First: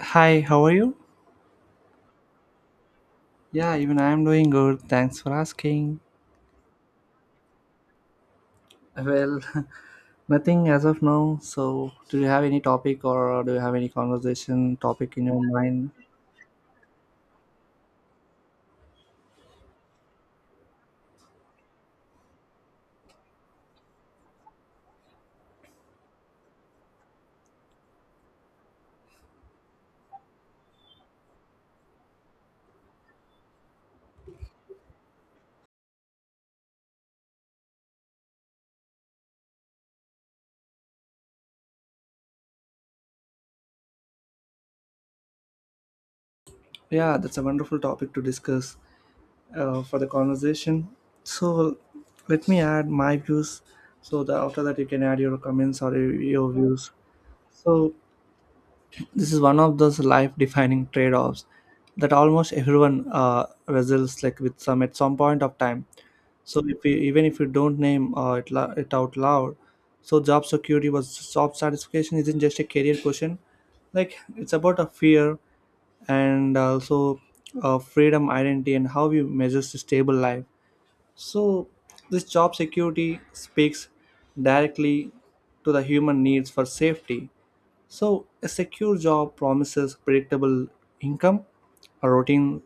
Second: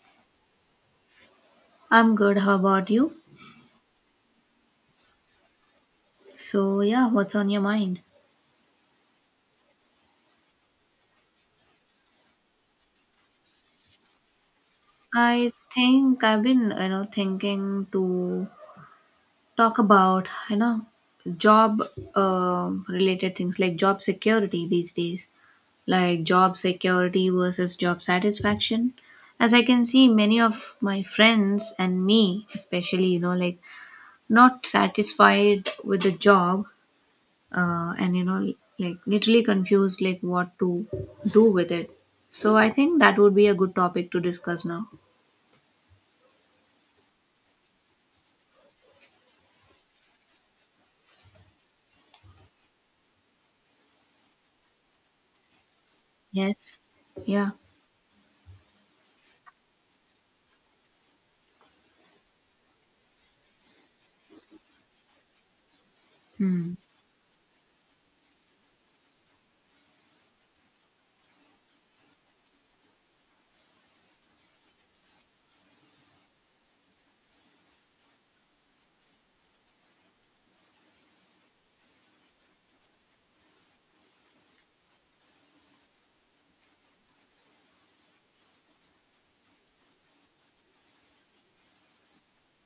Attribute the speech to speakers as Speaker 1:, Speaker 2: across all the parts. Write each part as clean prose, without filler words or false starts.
Speaker 1: Hi, how are you?
Speaker 2: I'm good. How about you?
Speaker 1: Yeah, even I am doing good. Thanks for asking.
Speaker 2: So yeah, what's on your mind?
Speaker 1: Well, nothing as of now. So, do you have any topic or do you have any conversation topic in your
Speaker 2: I
Speaker 1: mind?
Speaker 2: think I've been, you know, thinking to talk about, you know, job related things like job security these days, like job security versus job satisfaction. As I can see, many of my friends and me, especially, you know, like not satisfied with the job, and you know, like literally confused like what to do with it. So I think that would be a good topic to discuss now.
Speaker 1: Yeah, that's a wonderful topic to discuss for the conversation. So, let me add my views. So, that after that, you can add your comments or your
Speaker 2: Yes.
Speaker 1: views.
Speaker 2: Yeah.
Speaker 1: So, this is one of those life-defining trade-offs that almost everyone wrestles like with some at some point of time. So
Speaker 2: Hmm.
Speaker 1: if we, even if you don't name it, it out loud, so job security was job satisfaction isn't just a career question. Like it's about a fear and also freedom, identity, and how you measure a stable life. So this job security speaks directly to the human needs for safety. So a secure job promises predictable income, a routine,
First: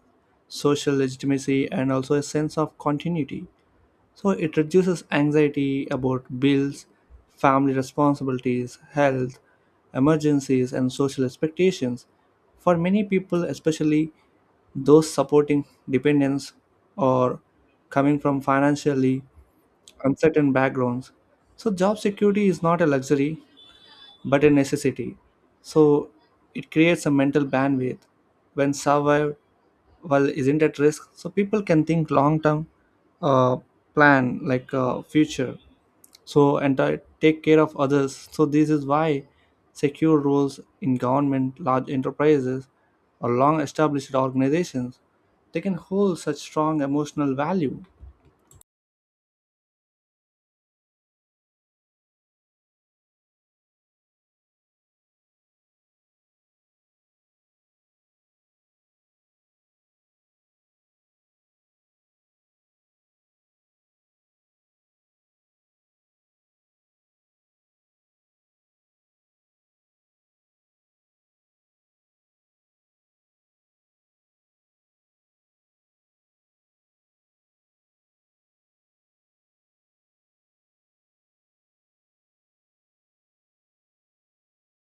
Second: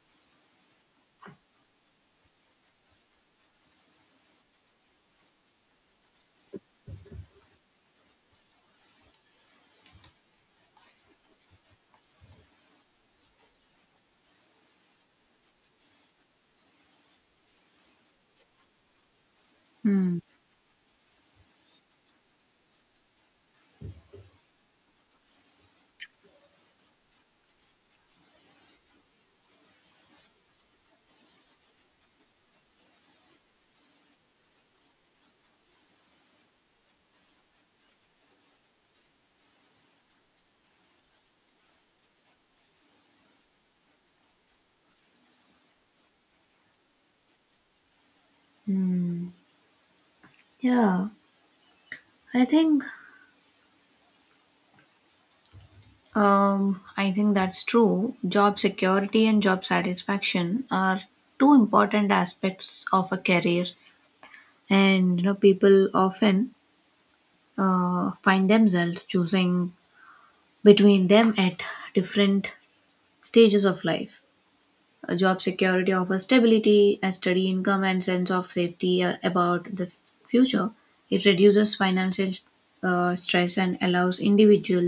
Speaker 1: social legitimacy, and also a sense of continuity. So it reduces anxiety about bills, family responsibilities, health, emergencies, and social expectations. For many people, especially those supporting dependents or coming from financially
Speaker 2: Hmm.
Speaker 1: uncertain backgrounds. So, job security is not a luxury but a necessity. So, it creates a mental bandwidth when survived well isn't at risk, so people can think long term, uh, plan like future, so and take care of others. So this is why secure roles in government, large enterprises, or long established organizations, they can hold such strong emotional value.
Speaker 2: Hmm. Yeah, i think I think that's true. Job security and job satisfaction are two important aspects of a career, and you know, people often find themselves choosing between them at different stages of life. Job security offers stability, a steady income, and sense of safety about the future. It reduces financial stress and allows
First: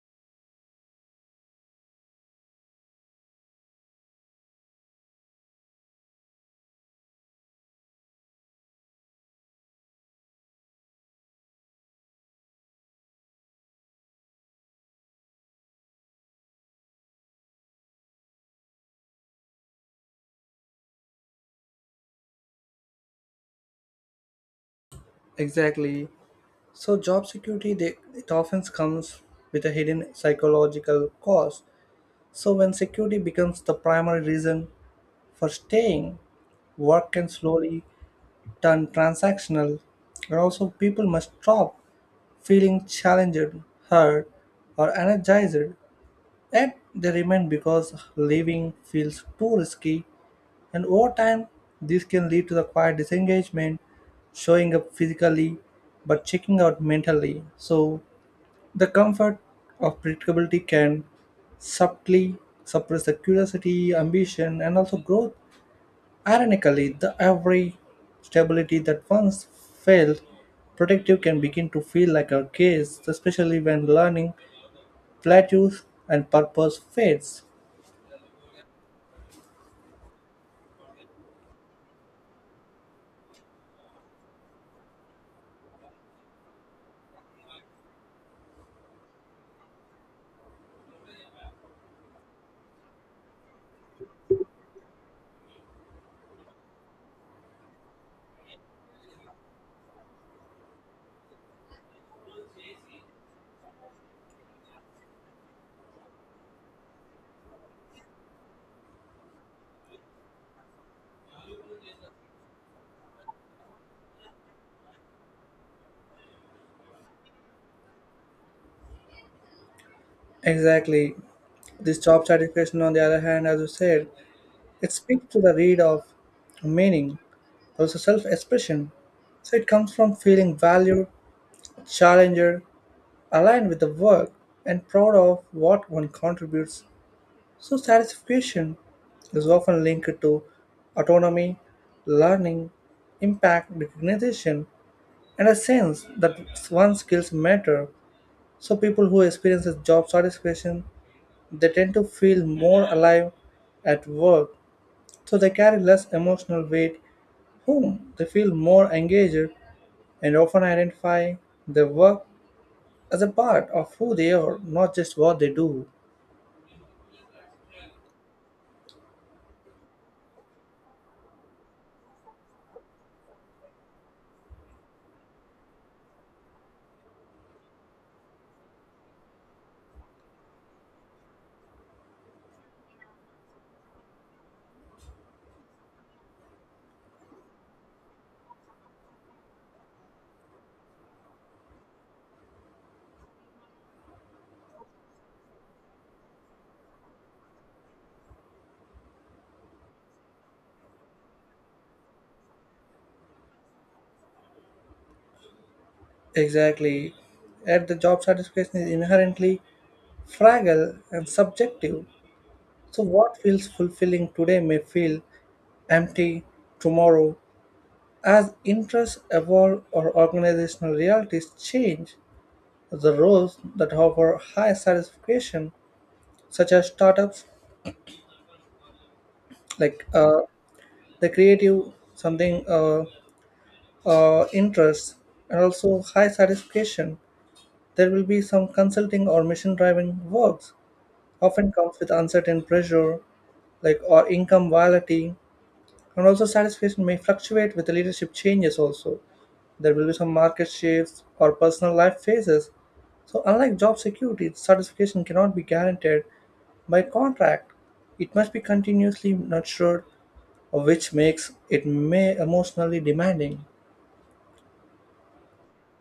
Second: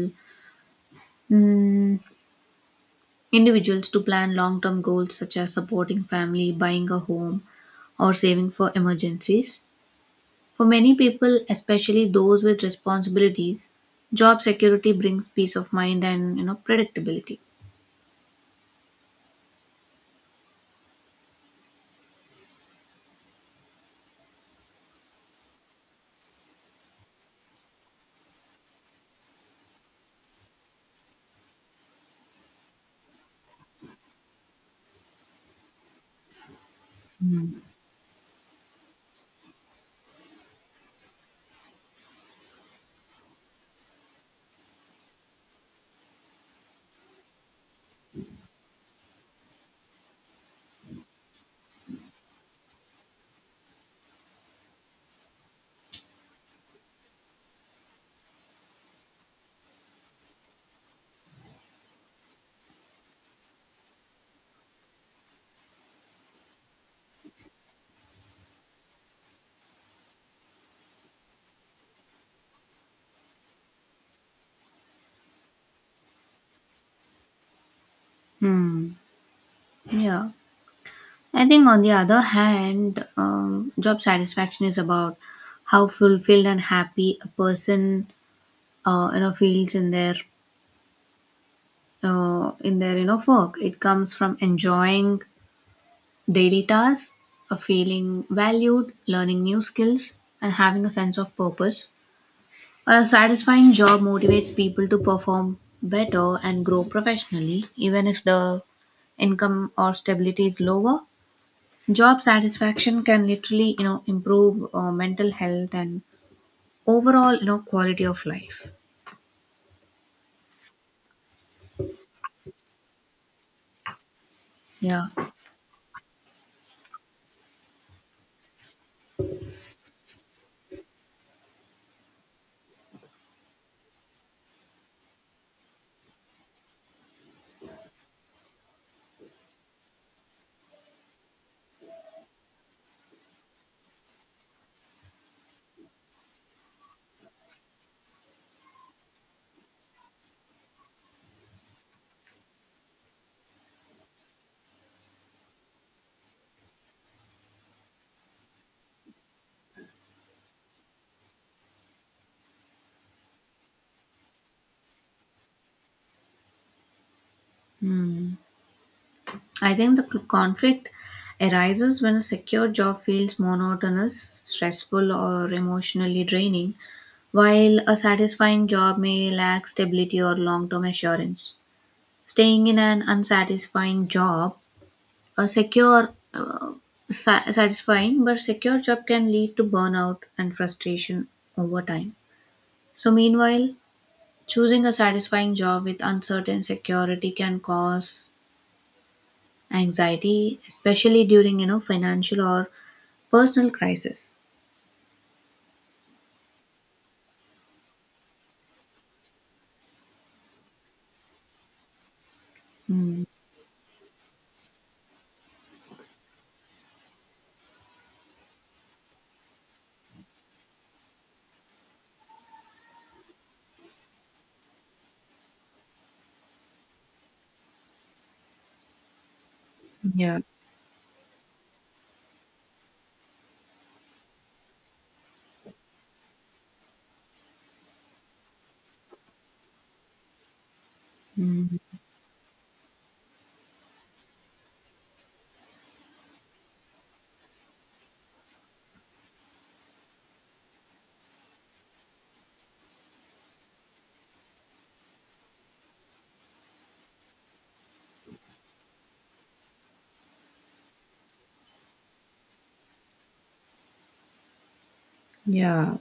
Speaker 2: mm, individuals to plan long-term goals such as supporting family, buying a home, or saving for emergencies. For many people, especially those with responsibilities, job security brings peace of mind and you know, predictability.
Speaker 1: Exactly. So job security, it often comes with a hidden psychological cost. So when security becomes the primary reason for staying, work can slowly turn transactional, but also people must stop feeling challenged, hurt, or energized. Yet they remain because living feels too risky, and over time, this can lead to the quiet disengagement, showing up physically but checking out mentally. So, the comfort of predictability can subtly suppress the curiosity, ambition, and also growth. Ironically, the every stability that once felt protective can begin to feel like a cage, especially when learning plateaus and purpose fades.
Speaker 2: Hmm. Yeah. I think, on the other hand, job satisfaction is about how fulfilled and happy a person, you know, feels in their, you know, work. It comes from enjoying daily tasks, feeling valued, learning new skills, and having a sense of purpose. A satisfying job motivates people to perform better and grow professionally, even if the income or stability is lower. Job satisfaction can literally, you know, improve mental health and overall, you know, quality of life.
Speaker 1: Exactly. This job satisfaction, on the other hand, as you said, it
Speaker 2: Yeah.
Speaker 1: speaks to the read of meaning, also self expression. So it comes from feeling valued, challenged, aligned with the work, and proud of what one contributes. So, satisfaction is often linked to autonomy, learning, impact, recognition, and a sense that one's skills matter. So, people who experience job satisfaction, they tend to feel more alive at work, so they carry less emotional weight home. They feel more engaged and often identify their work as a part of who they are, not just what they do.
Speaker 2: Hmm. I think the conflict arises when a secure job feels monotonous, stressful, or emotionally draining, while a satisfying job may lack stability or long term assurance. Staying in an unsatisfying job, a satisfying but secure job can lead to burnout and frustration over time. So, meanwhile, choosing a satisfying job with uncertain security can cause anxiety, especially during you know, financial or personal crisis.
Speaker 1: Exactly. At the job satisfaction is inherently fragile and subjective. So,
Speaker 2: Mm,
Speaker 1: what feels fulfilling today may feel empty tomorrow. As interests evolve or organizational realities change, the roles that offer high satisfaction, such as startups, like
Speaker 2: yeah.
Speaker 1: the creative something interests, and also high satisfaction, there will be some consulting or mission-driving works. Often
Speaker 2: mm,
Speaker 1: comes with uncertain pressure, like or income volatility. And also satisfaction may fluctuate with the leadership changes also. There will be some market shifts or personal life phases. So unlike job security, satisfaction cannot be guaranteed by contract. It must be continuously nurtured, which makes it may emotionally demanding.
Speaker 2: yeah.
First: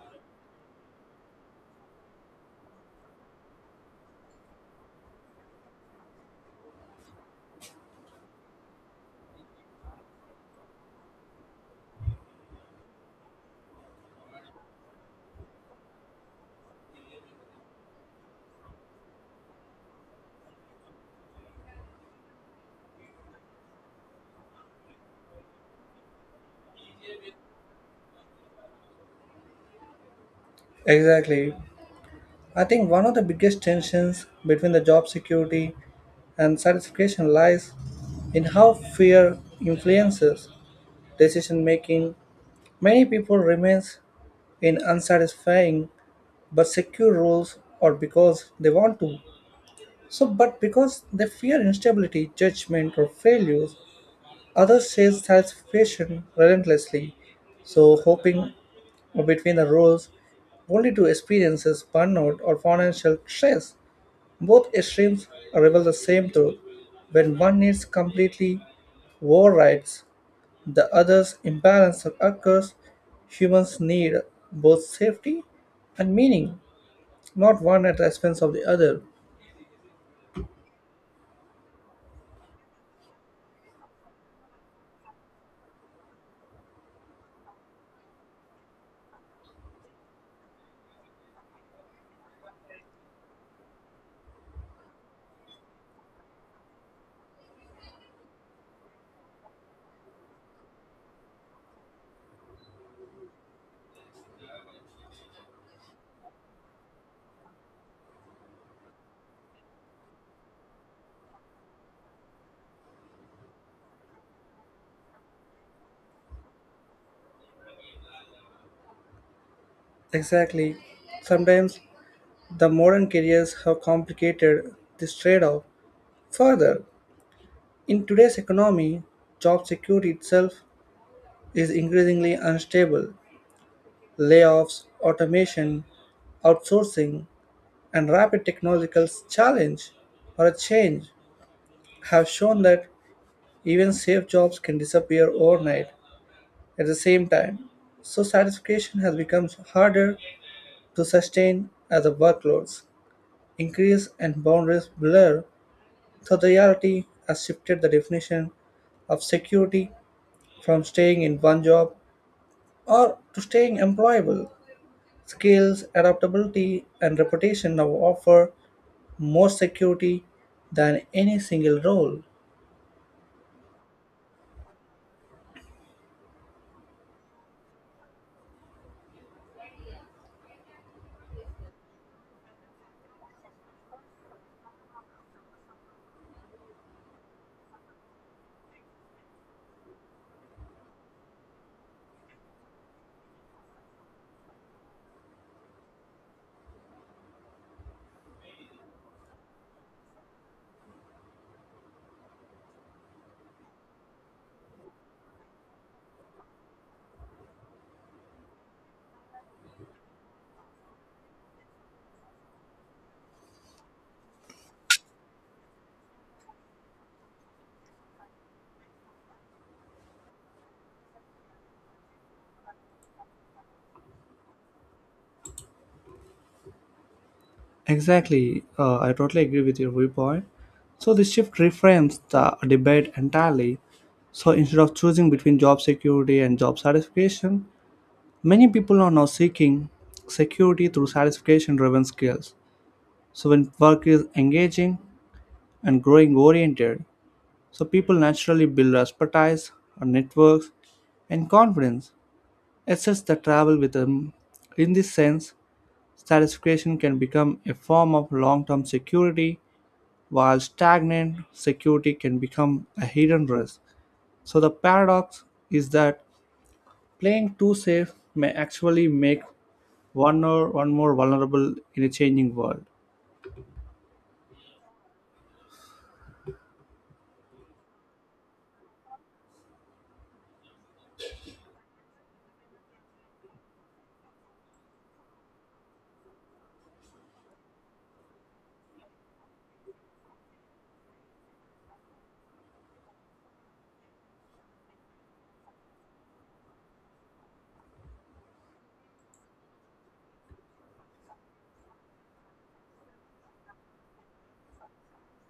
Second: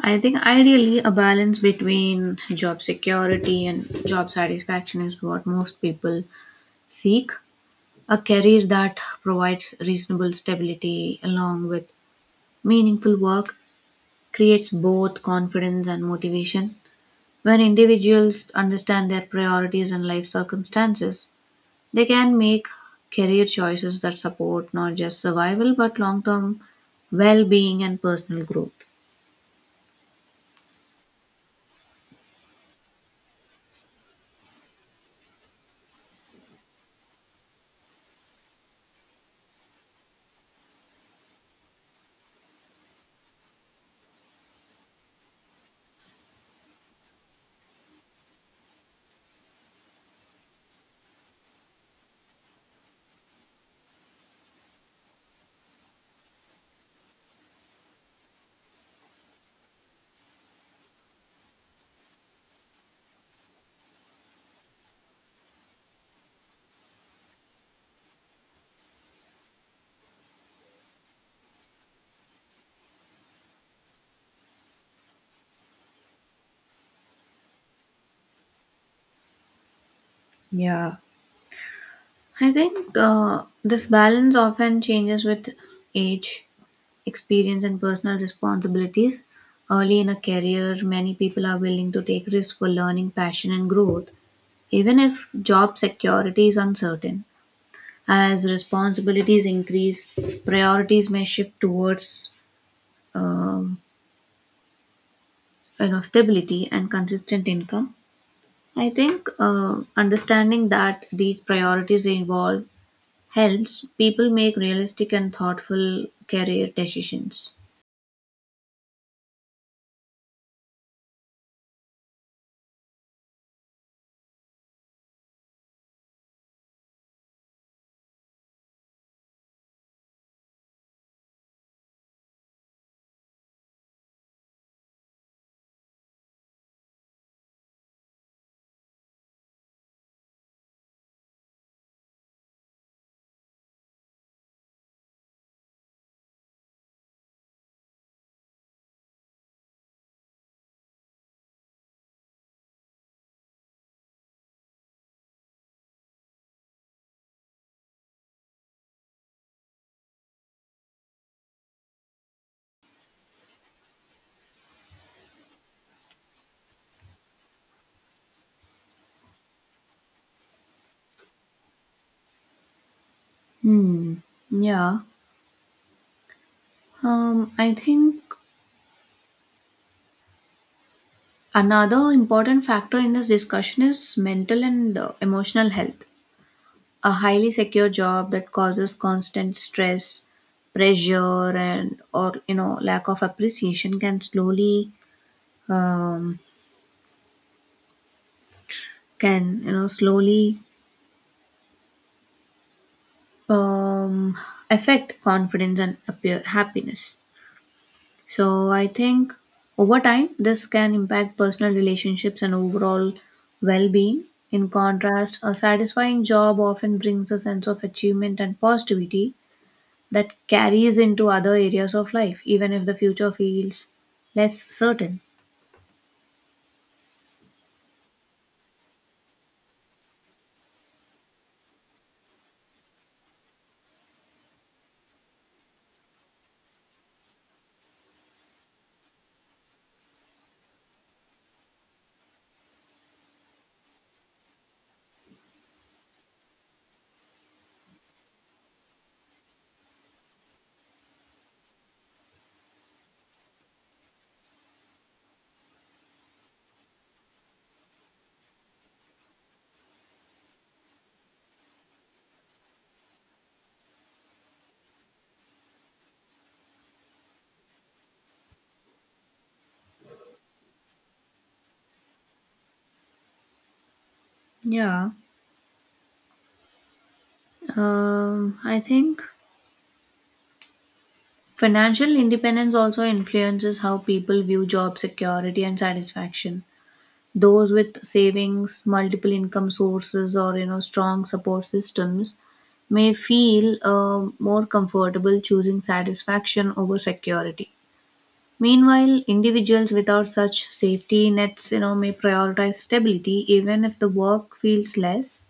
Speaker 2: I think ideally a balance between job security and job satisfaction is what most people seek. A career that provides reasonable stability along with meaningful work creates both confidence and motivation. When individuals understand their priorities and life circumstances, they can make career choices that support not just survival but long term well being and personal growth.
Speaker 1: Exactly. I think one of the biggest tensions between the job security and satisfaction lies in how fear influences decision making. Many people remain in unsatisfying but secure roles or because they want to. So, but because they fear instability, judgment, or failures, others chase satisfaction relentlessly. So, hoping between the roles only to experiences burnout or financial stress. Both extremes reveal the same truth. When one needs completely overrides the other's imbalance that occurs, humans need both safety and meaning, not one at the expense of the other.
Speaker 2: Yeah. I think this balance often changes with age, experience, and personal responsibilities. Early in a career, many people are willing to take risks for learning, passion, and growth, even if job security is uncertain. As responsibilities increase, priorities may shift towards um, you know, stability and consistent income. I think understanding that these priorities involve helps people make realistic and thoughtful career decisions.
Speaker 1: Exactly. Sometimes the modern careers have complicated this trade off further. In today's economy, job security itself is increasingly unstable. Layoffs, automation, outsourcing, and rapid technological challenge or a change have shown that even safe jobs can disappear overnight at the same time. So satisfaction has become harder to sustain as the workloads increase and boundaries blur, so the reality has shifted the definition of security from staying in one job or to staying employable. Skills, adaptability, and reputation now offer more security than any single role.
Speaker 2: Hmm. Yeah. I think another important factor in this discussion is mental and emotional health. A highly secure job that causes constant stress, pressure, and or you know, lack of appreciation can slowly um, can you know, slowly um, affect confidence and appear happiness. So I think over time this can impact personal relationships and overall well-being. In contrast, a satisfying job often brings a sense of achievement and positivity, that carries into other areas of life, even if the future feels less certain.
Speaker 1: Exactly, I totally agree with your viewpoint. So this shift reframes the debate entirely. So instead of choosing between job security and job satisfaction, many people are now seeking security through satisfaction driven skills. So, when work is engaging and growing oriented, so people naturally build expertise, or networks, and confidence. It's just the travel with them. In this sense, satisfaction can become a form of long term security, while stagnant security can become a hidden risk. So, the paradox is that playing too safe may actually make one or one more vulnerable in a changing world.
Speaker 2: Yeah, I think financial independence also influences how people view job security and satisfaction. Those with savings, multiple income sources, or you know, strong support systems may feel more comfortable choosing satisfaction over security. Meanwhile, individuals without such safety nets, you know, may prioritize stability even if the work feels less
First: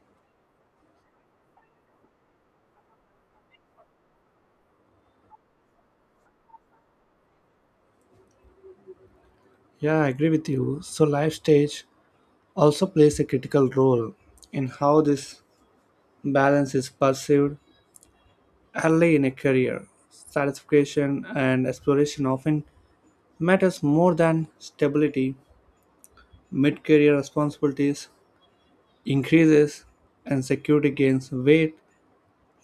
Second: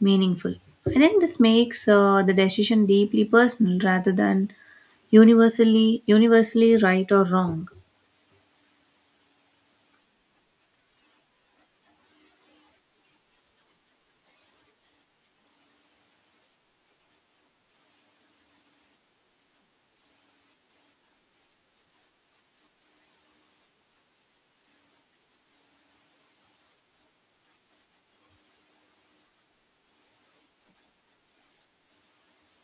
Speaker 2: meaningful. I think this makes the decision deeply personal rather than universally right or wrong.
Speaker 1: Yeah, I agree with you. So life stage also plays a critical role in how this balance is perceived early in a career. Satisfaction and exploration often matters more than stability. Mid-career responsibilities increases and security gains weight.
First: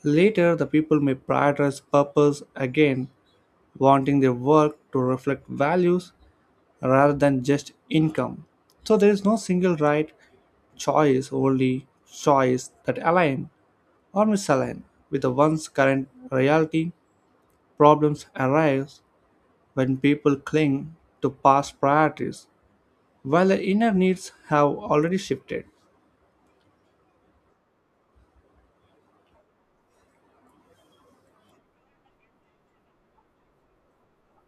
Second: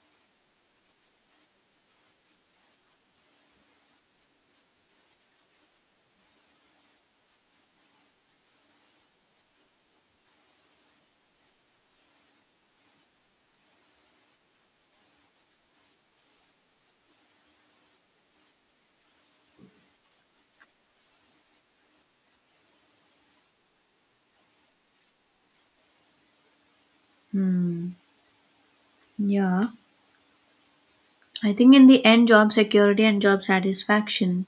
Speaker 1: Later, the people may prioritize purpose again, wanting their work to reflect values rather than just income. So there is no single right choice, only choice that align or misalign with the one's current reality. Problems arise when people cling to past priorities while their inner needs have already shifted.
Speaker 2: Hmm. Yeah. I think in the end, job security and job satisfaction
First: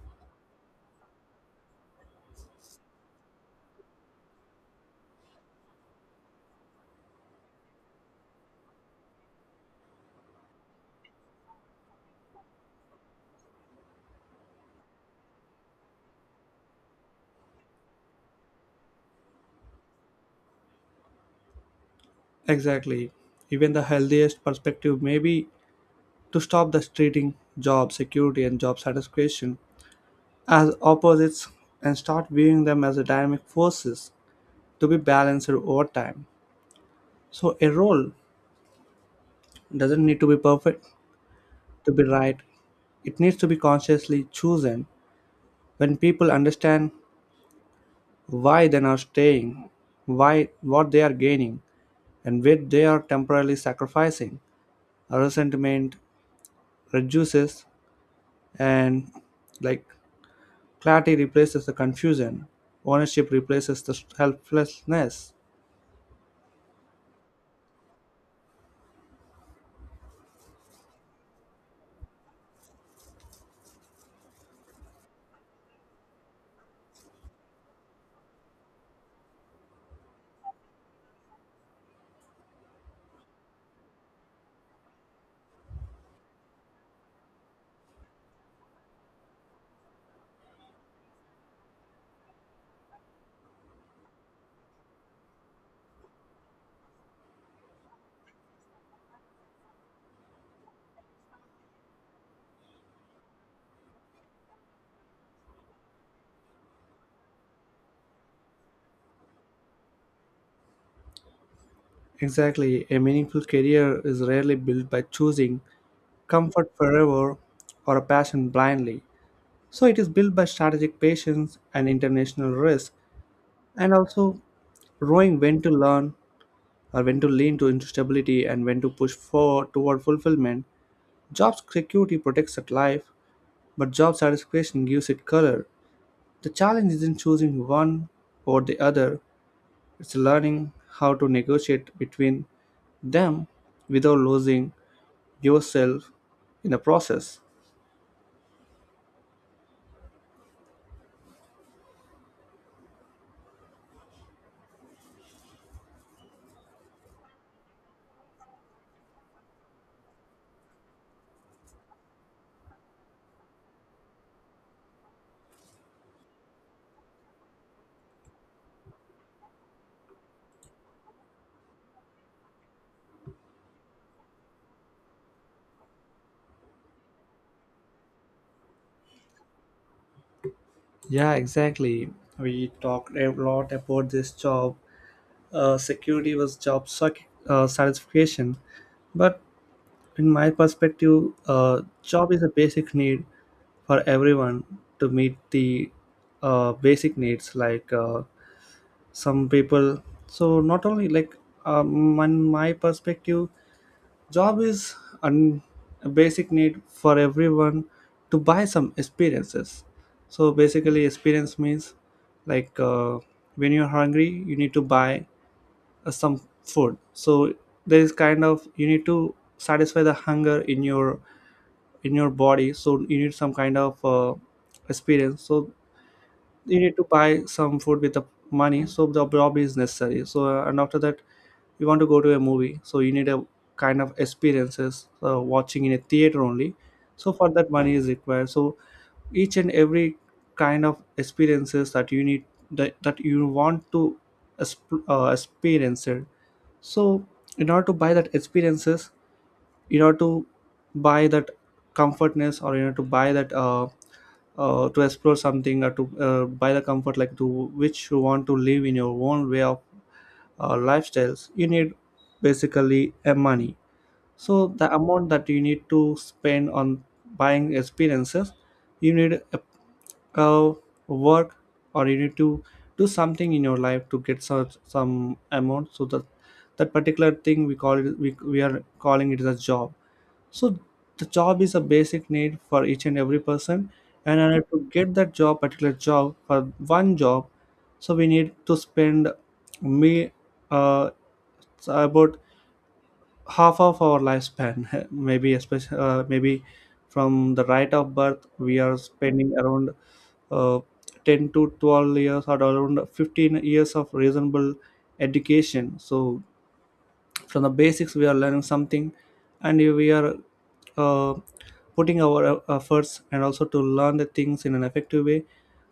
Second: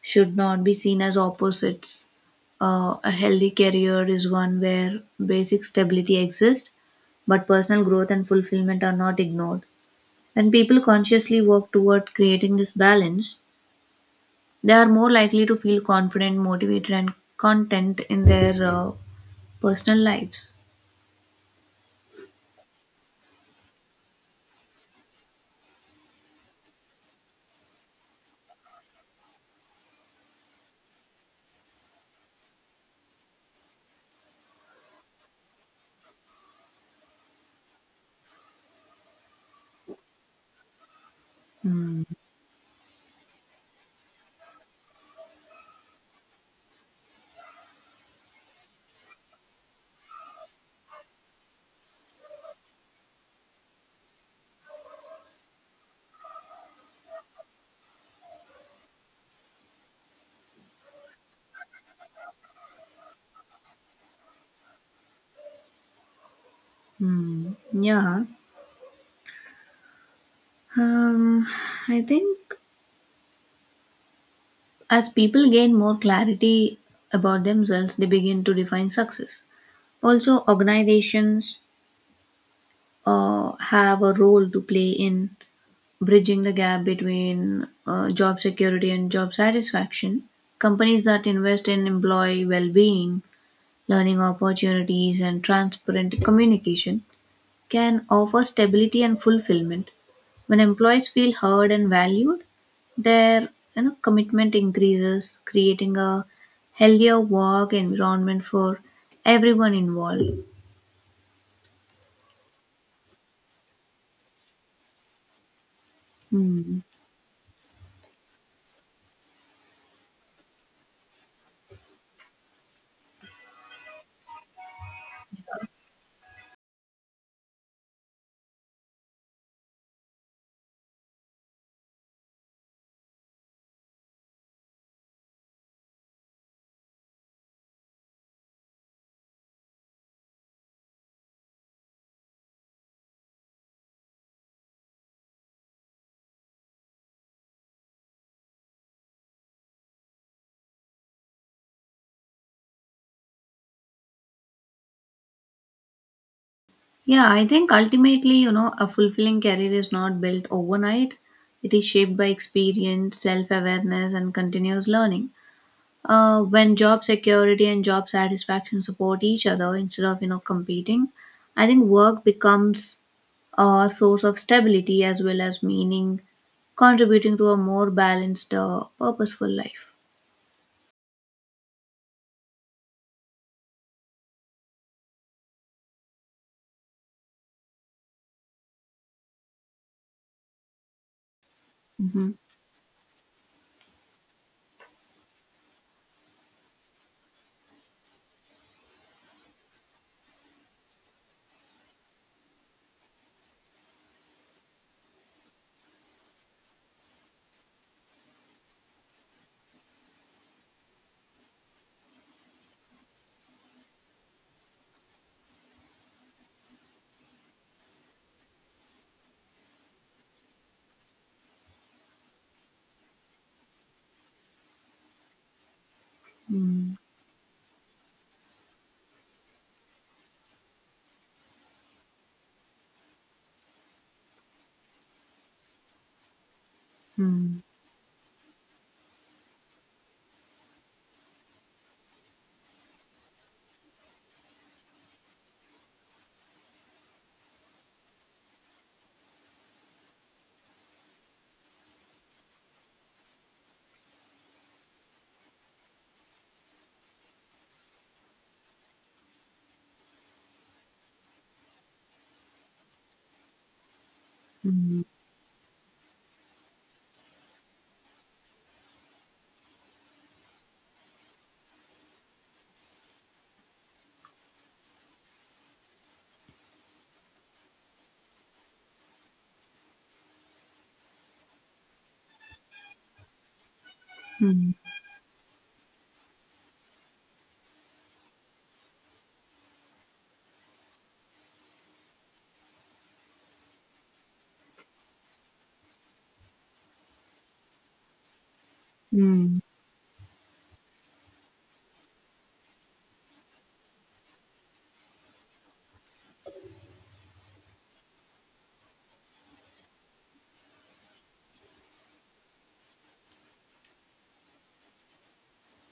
Speaker 2: should not be seen as opposites. A healthy career is one where basic stability exists, but personal growth and fulfillment are not ignored. When people consciously work toward creating this balance, they are more likely to feel confident, motivated, and content in their personal lives.
Speaker 1: Exactly. Even the healthiest perspective may be to stop the treating job security and job satisfaction as opposites and start viewing them as dynamic forces to be balanced over time. So, a role doesn't need to be perfect to
Speaker 2: Hmm.
Speaker 1: be right, it needs to be consciously chosen when people understand why they are staying, why what they are gaining, and what they are temporarily sacrificing. Resentment reduces, and like clarity replaces the confusion, ownership replaces the helplessness.
Speaker 2: Hmm. Yeah. Um, I think as people gain more clarity about themselves, they begin to define success. Also, organizations have a role to play in bridging the gap between job security and job satisfaction. Companies that invest in employee well being, learning opportunities, and transparent communication can offer stability and fulfillment. When employees feel heard and valued, their you know, commitment increases, creating a healthier work environment for everyone involved.
Speaker 1: Exactly, a meaningful career is rarely built by choosing comfort
Speaker 2: Hmm.
Speaker 1: forever or a passion blindly. So it is built by strategic patience and international risk, and also knowing when to learn or when to lean to instability and when to push forward toward fulfillment. Job security protects that life, but job satisfaction gives it color. The challenge isn't choosing one or the other, it's learning how to negotiate between them without losing yourself in the process.
Speaker 2: Yeah, I think ultimately, you know, a fulfilling career is not built overnight. It is shaped by experience, self awareness, and continuous learning. When job security and job satisfaction support each other instead of, you know, competing, I think work becomes a source of stability as well as meaning, contributing to a more balanced, purposeful life.
Speaker 1: Yeah, exactly. We talked a lot about this job. Security was job satisfaction, but in my perspective, uh,
Speaker 2: Mm-hmm.
Speaker 1: job is a basic need for everyone to meet the basic needs. Like some people, so not only like um, in my perspective, job is an, a basic need for everyone to buy some experiences. So basically, experience means like when you're hungry, you need to buy some food. So there is kind of you need to satisfy the hunger in your body. So you need some kind of experience. So you need
Speaker 2: mm
Speaker 1: to buy some food with the money, so the job is necessary. So and after that you want to go to a movie, so you need a kind of experiences watching in a theater only, so for
Speaker 2: mm
Speaker 1: that money is required. So each and every kind of experiences that you need, that you want to experience it, so in order to buy that experiences, in order to buy that comfortness, or in order to buy that to explore something, or to buy the comfort, like to which you want to live in your own way of lifestyles, you need basically a money. So the
Speaker 2: mm
Speaker 1: amount that you need to spend on buying experiences, you need a work or you need to do something in your life to get such some amount, so that that particular thing we call it we are calling it as a job. So the job is a basic need for each and every person. And in order
Speaker 2: mm
Speaker 1: to get that job, particular job for one job, so we need to spend me uh, so about half of our lifespan, maybe especially maybe from the right of birth, we are spending
Speaker 2: mm
Speaker 1: around uh, 10 to 12 years or around 15 years of reasonable education. So from the basics we are learning something, and we are uh, putting our efforts. And also, to learn the things in an effective way,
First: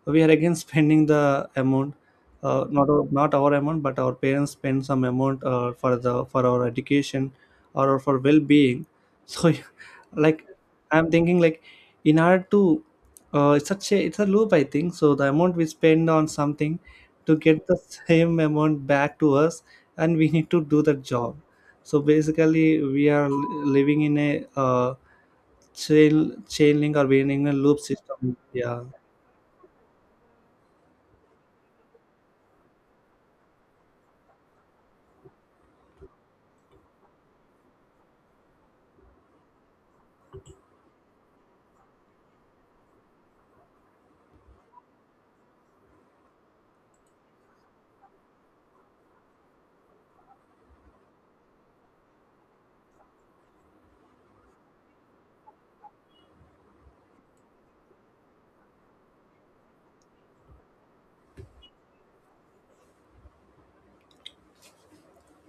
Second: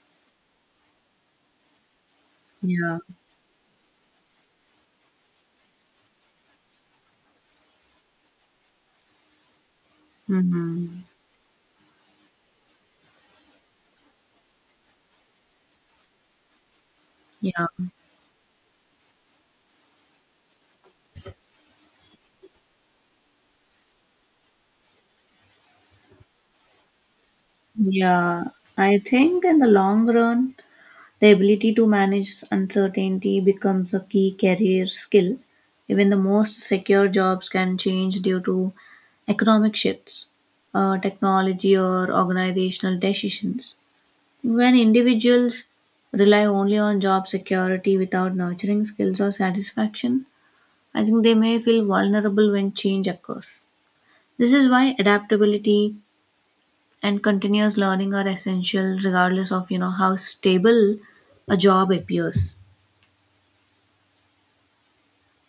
Speaker 1: we are again spending the amount,
Speaker 2: Yeah.
Speaker 1: not our amount, but our parents spend some amount for the for our education or for well-being. So, like,
Speaker 2: Mm-hmm.
Speaker 1: I'm thinking, like, in order to it's such a it's a loop, I think. So the amount we spend on something to
Speaker 2: Yeah.
Speaker 1: get the same amount back to us, and we need to do the job. So basically we are living in a chain link, or being in a loop system.
Speaker 2: Yeah,
Speaker 1: Yeah.
Speaker 2: I think in the long run, the ability to manage uncertainty becomes a key career skill. Even the most secure jobs can change due to economic shifts, technology, or organizational decisions. When individuals rely only on job security without nurturing skills or satisfaction, I think they may feel vulnerable when change occurs. This is why adaptability and continuous learning are essential regardless of you know, how stable a job appears.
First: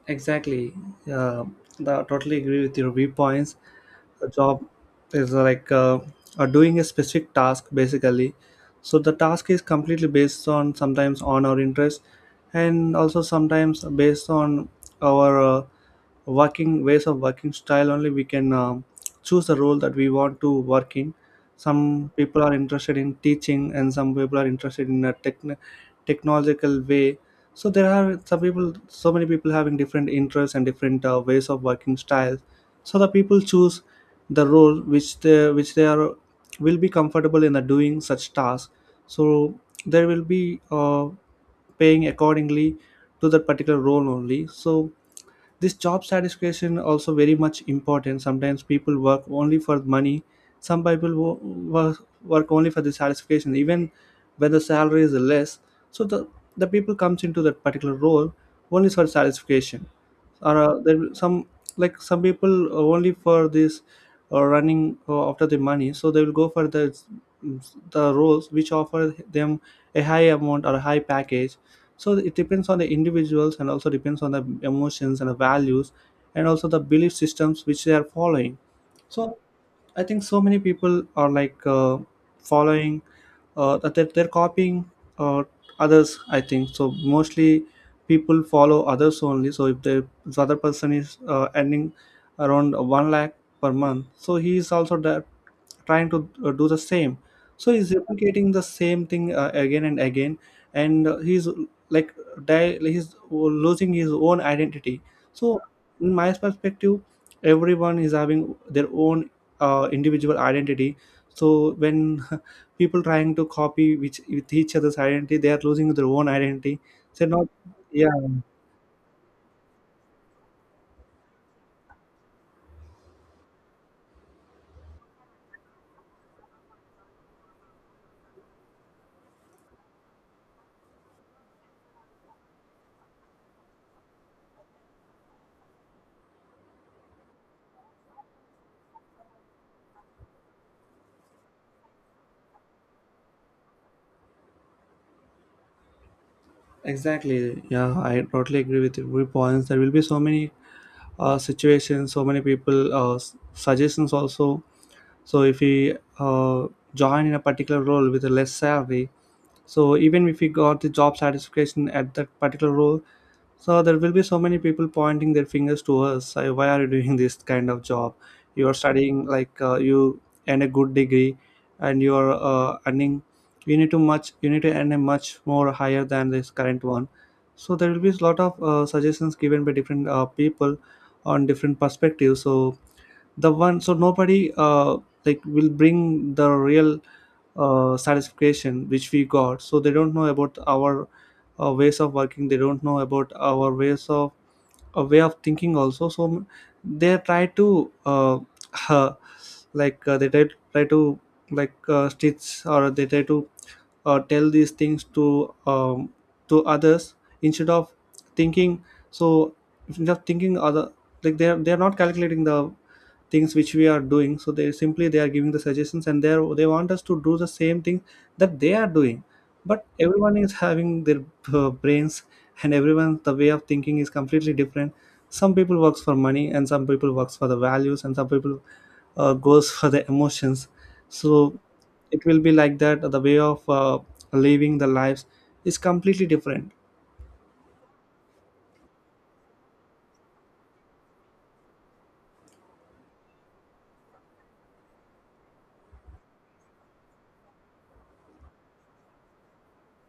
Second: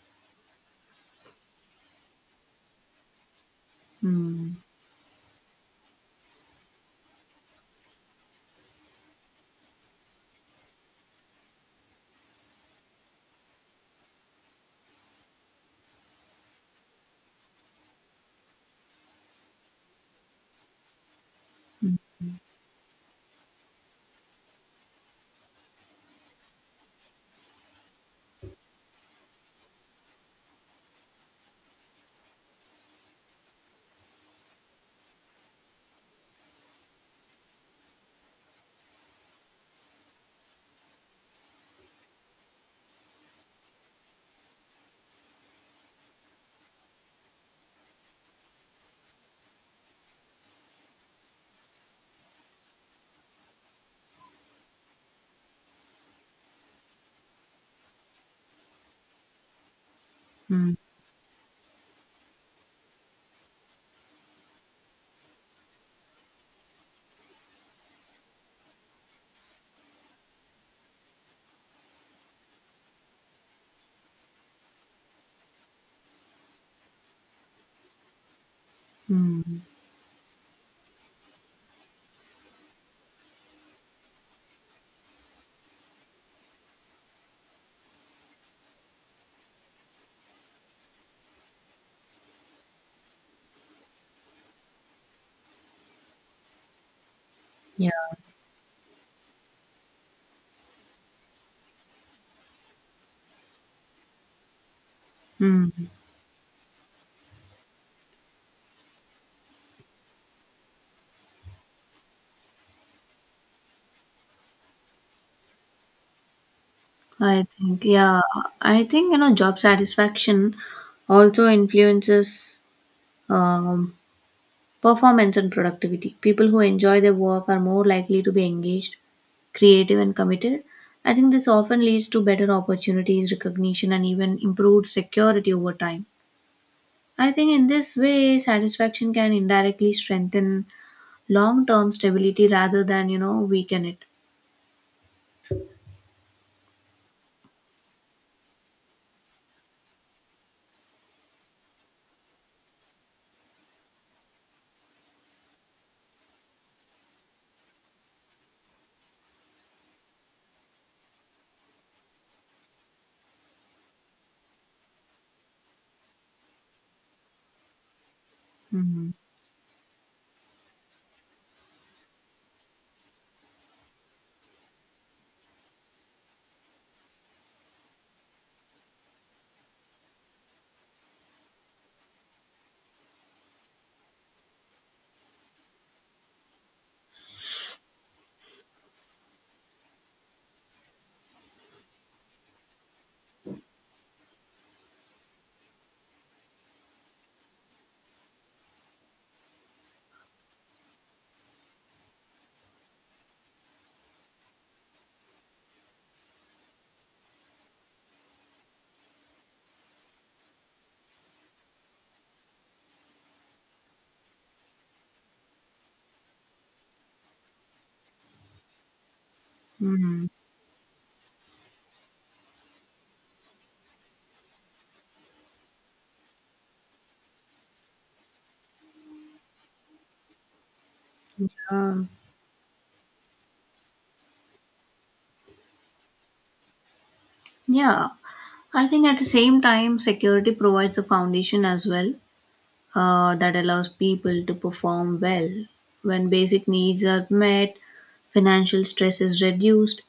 Speaker 1: Exactly. Yeah, I totally agree with your viewpoints. A
Speaker 2: Hmm.
Speaker 1: job is like, doing a specific task basically. So the task is completely based on, sometimes on our interest, and also sometimes based on our working ways of working style. Only we can choose the role that we want to work in. Some people are interested in teaching, and some people are interested in a technological way. So there are some people so many people having different interests and different ways of working styles. So the people choose the role which they are will be comfortable in the doing such tasks. So there will be paying accordingly to that particular role only. So this job satisfaction also very much important. Sometimes people work only for money, some people work, work only for the satisfaction, even when the salary is less. So the people comes into that particular role only for satisfaction. Or
Speaker 2: Hmm.
Speaker 1: there some, like, some people only for this running after the money, so they will go for the mm, the roles which offer them a high amount or a high package. So it depends on the individuals, and also depends on the emotions and the values, and also the belief systems which they are following. So
Speaker 2: Hmm.
Speaker 1: I think so many people are like, following, that they're copying uh, others. I think so. Mostly people follow others only. So if the other person is earning around 1 lakh per month, so he is also that, trying to do the same. So
Speaker 2: Yeah.
Speaker 1: he's replicating the same thing again and again. And he's, like, die, he's losing his own identity. So
Speaker 2: Hmm.
Speaker 1: in my perspective, everyone is having their own individual identity. So when people trying to copy which with each other's identity, they are losing their own identity. So
Speaker 2: I
Speaker 1: not.
Speaker 2: think,
Speaker 1: Yeah.
Speaker 2: yeah, I think, you know, job satisfaction also influences um, performance and productivity. People who enjoy their work are more likely to be engaged, creative, and committed. I think this often leads to better opportunities, recognition, and even improved security over time. I think in this way, satisfaction can indirectly strengthen long term stability rather than, you know, weaken it.
Speaker 1: Exactly. Yeah, I totally agree with your points. There will be so many situations, so many people suggestions also. So if we join in a particular role with a less salary, so even if we got the job satisfaction at that particular role, so there will be so many people pointing their fingers to us: Why are you doing this kind of job? You are
Speaker 2: Hmm.
Speaker 1: studying, like, you earn a good degree, and you are earning. You need to much. You need to earn a much more higher than this current one." So there will be a lot of suggestions given by different people on different perspectives. So the one. So nobody like will bring the real satisfaction which we got, so they don't know about our ways of working, they don't know about our ways of a way of thinking also. So they try to like, try to, like, stitch, or they try to tell these things to others, instead of thinking. So, instead of thinking other, like, they're not calculating the things which we are doing, so they simply, they are giving the suggestions, and they want us to do the same thing that they are doing. But
Speaker 2: Hmm.
Speaker 1: everyone is having their brains, and everyone, the way of thinking is completely different. Some people works for money, and some people works for the values, and some people goes for the emotions. So
Speaker 2: Yeah.
Speaker 1: it will be like that, the way of living the lives is completely different.
Speaker 2: Yeah. I think at the same time, security provides a foundation as well, that allows people to perform well. When basic needs are met, financial stress is reduced,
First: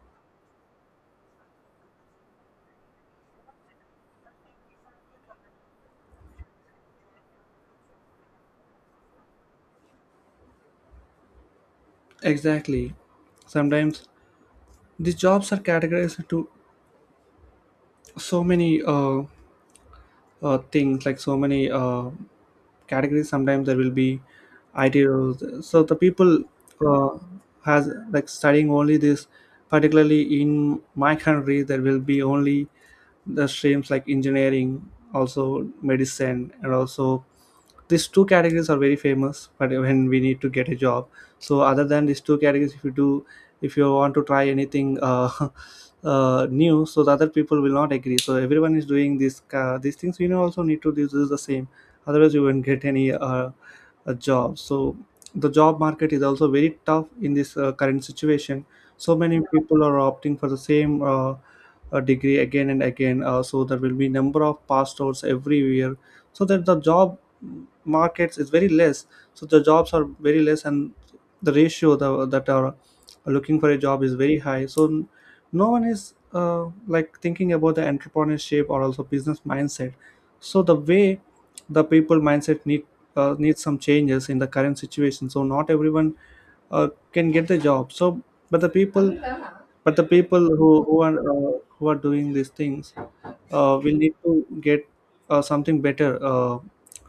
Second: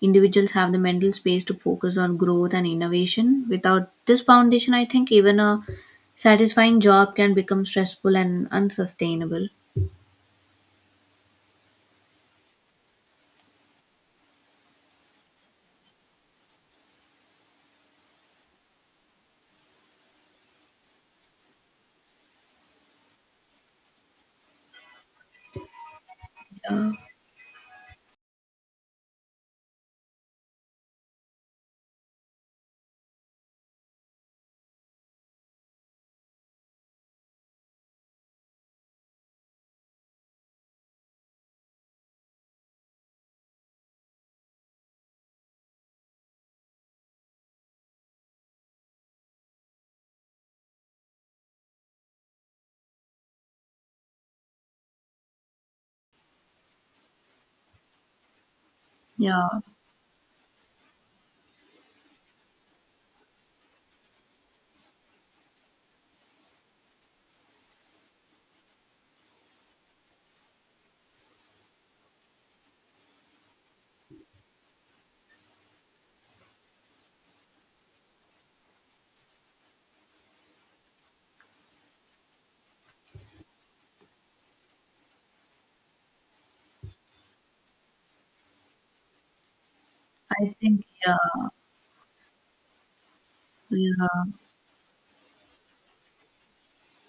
Speaker 2: individuals have the mental space to focus on growth and innovation. Without this foundation, I think even a satisfying job can become stressful and unsustainable.
Speaker 1: Exactly. Sometimes these jobs are categorized into so many things, like so many categories. Sometimes there will be ideals. So the people
Speaker 2: Uh,
Speaker 1: uh, has, like, studying only this, particularly in my country. There will be only the streams like engineering, also medicine, and also these two categories are very famous. But when we need to get a job, so other than these two categories, if you want to try anything new, so the other people will not agree. So everyone is doing this, these things, also need to do, this is the same, otherwise you won't get any a job. So the job market is also very tough in this current situation. So many
Speaker 2: yeah,
Speaker 1: people are opting for the same degree again and again, so there will be number of pass outs every year. So that the job markets is very less. So the jobs are very less, and the ratio that are looking for a job is very high. So no one is like thinking about the entrepreneurship or also business mindset. So the way the people mindset needs some changes in the current situation. So not everyone can get the job. So but the people but the
Speaker 2: I
Speaker 1: people
Speaker 2: think, yeah,
Speaker 1: who are doing these things, we'll need
Speaker 2: yeah.
Speaker 1: to get something better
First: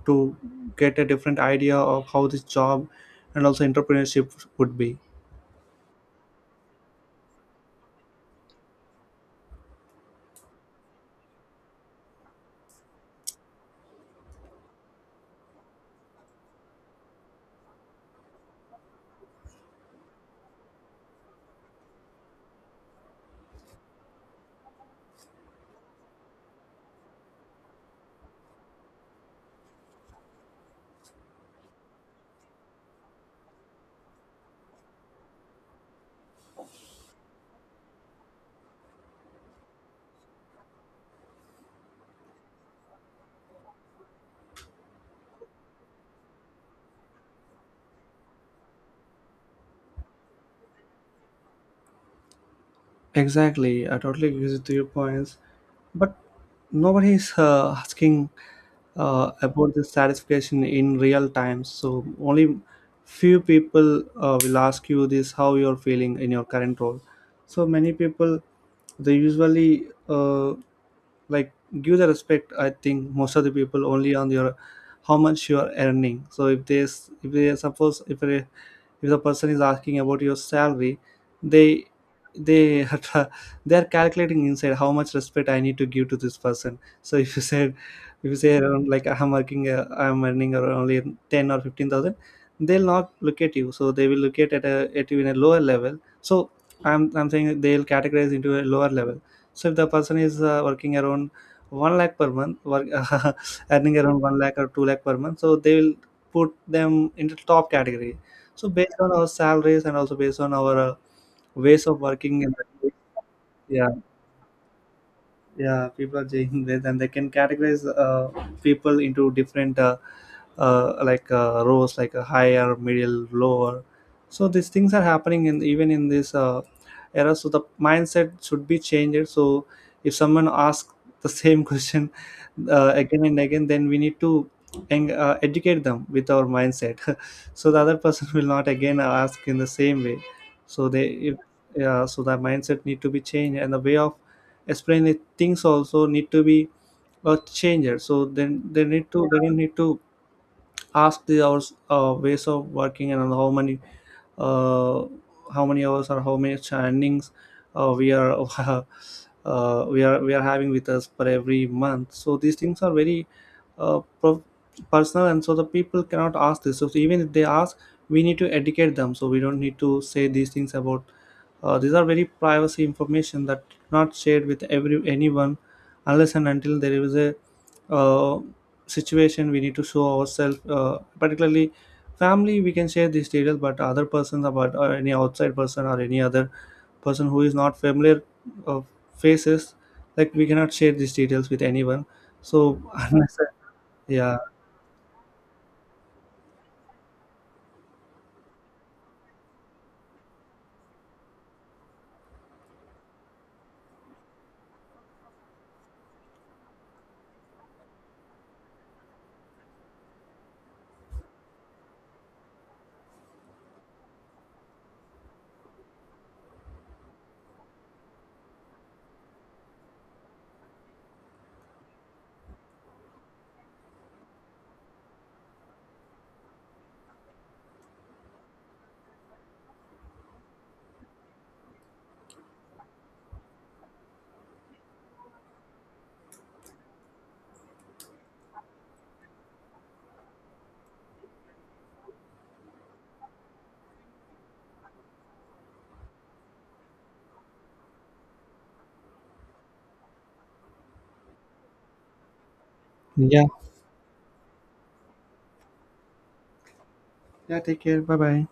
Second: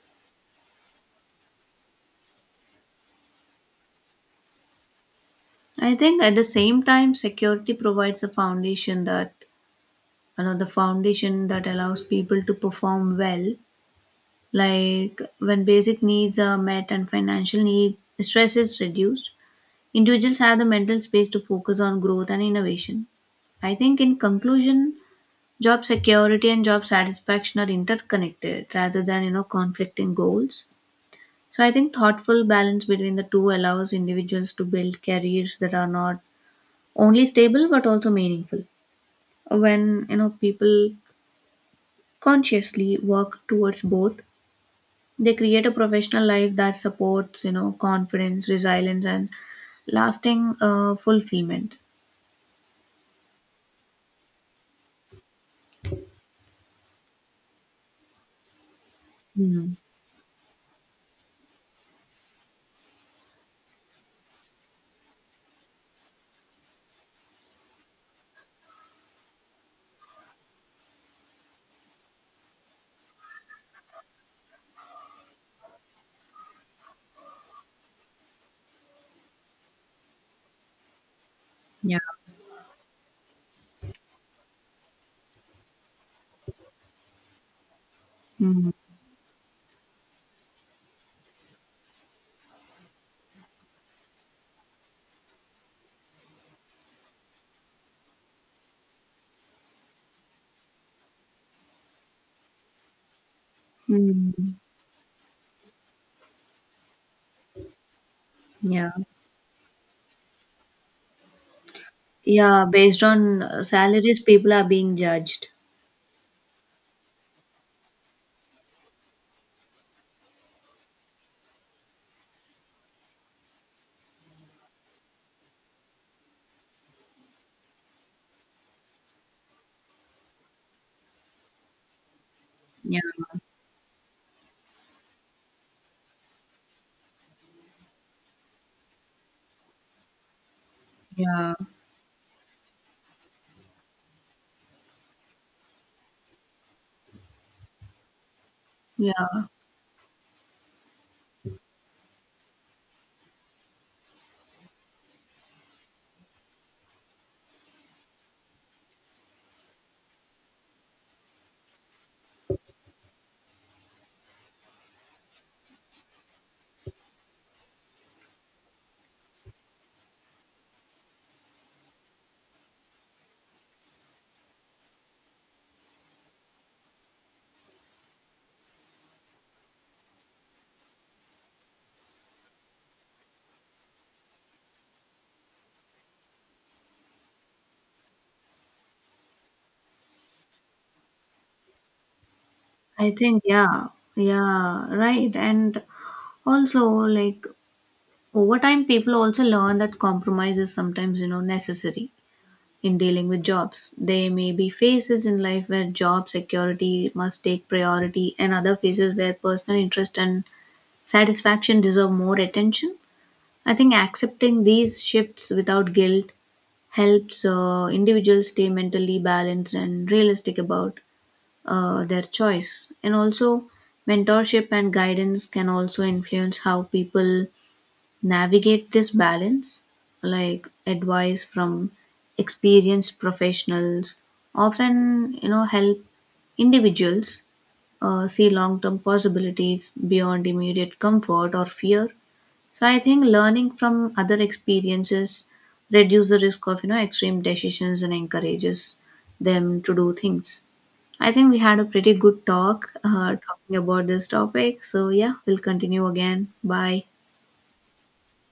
Speaker 1: to get a different idea of how this job and also entrepreneurship would be.
Speaker 2: I think at the same time, security provides a foundation that, you know, the foundation that allows people to perform well. Like when basic needs are met and financial need stress is reduced, individuals have the mental space to focus on growth and innovation. I think in conclusion, job security and job satisfaction are interconnected rather than you know, conflicting goals. So I think thoughtful balance between the two allows individuals to build careers that are not only stable but also meaningful. When you know, people consciously work towards both, they create a professional life that supports you know, confidence resilience and lasting fulfillment.
Speaker 1: Exactly, I totally agree with your points. But nobody is asking
Speaker 2: Mm.
Speaker 1: about this satisfaction in real time. So only few people will ask you this: how you're feeling in your current role. So many people, they usually like, give the respect, I think, most of the people only on your, how much you are earning. So if they suppose, if the person is asking about your salary, they
Speaker 2: Yeah.
Speaker 1: they they are calculating inside how much respect I need to give to this person. So if you say
Speaker 2: Mm.
Speaker 1: around, like, I'm working, I'm earning around only 10 or 15,000. They'll not look at you, so they will look at you in a lower level. So I'm saying they'll categorize into a lower level. So if the person is working around 1 lakh per month, earning around 1
Speaker 2: Mm.
Speaker 1: lakh or 2 lakh per month, so they will put them into top category. So
Speaker 2: Yeah.
Speaker 1: based on our salaries, and also based on our ways of working, and
Speaker 2: Yeah, based on
Speaker 1: yeah.
Speaker 2: salaries people are being judged.
Speaker 1: Yeah, people are doing this, and they can categorize people into different like, rows, like a higher, middle, lower. So these things are happening in even in this era. So the mindset should be changed. So if someone asks the same question
Speaker 2: Yeah.
Speaker 1: again and again, then we need to educate them with our mindset. So the other person will not again ask in the same way. So they if.
Speaker 2: Yeah.
Speaker 1: Yeah. So the mindset need to be changed, and the way of explain it, things also need to be changed. So then they
Speaker 2: Yeah,
Speaker 1: don't need to ask the hours, ways of working, and uh, how many hours or how many standings we are we are having with us for every month. So these things are very uh, pro- personal, and so the people cannot ask this. So even if they ask, we need to educate them. So we don't need to say these things about, these are very privacy information that not shared with every anyone unless and until there is a uh, situation we need to show ourselves. Particularly family, we can share these details, but other persons about, or any outside person or any other person who is not familiar of faces, like, we cannot share these details with anyone. So
Speaker 2: I
Speaker 1: unless.
Speaker 2: think yeah
Speaker 1: Yeah.
Speaker 2: yeah, right. And also, like, over time people also learn that compromise is sometimes you know, necessary in dealing with jobs. There may be phases in life where job security must take priority, and other phases where personal interest and satisfaction deserve more attention. I think accepting these shifts without guilt helps individuals stay mentally balanced and realistic about their choice. And also, mentorship and guidance can also influence how people navigate this balance. Like advice from experienced professionals often, you know, help individuals see long term possibilities beyond immediate comfort or fear. So I think learning from other experiences reduce the risk of you know, extreme decisions and encourages them to do things. I think we had a pretty good
Speaker 1: Yeah.
Speaker 2: talking about this topic. So yeah, we'll continue again. Bye.
Speaker 1: Yeah. Take care. Bye bye.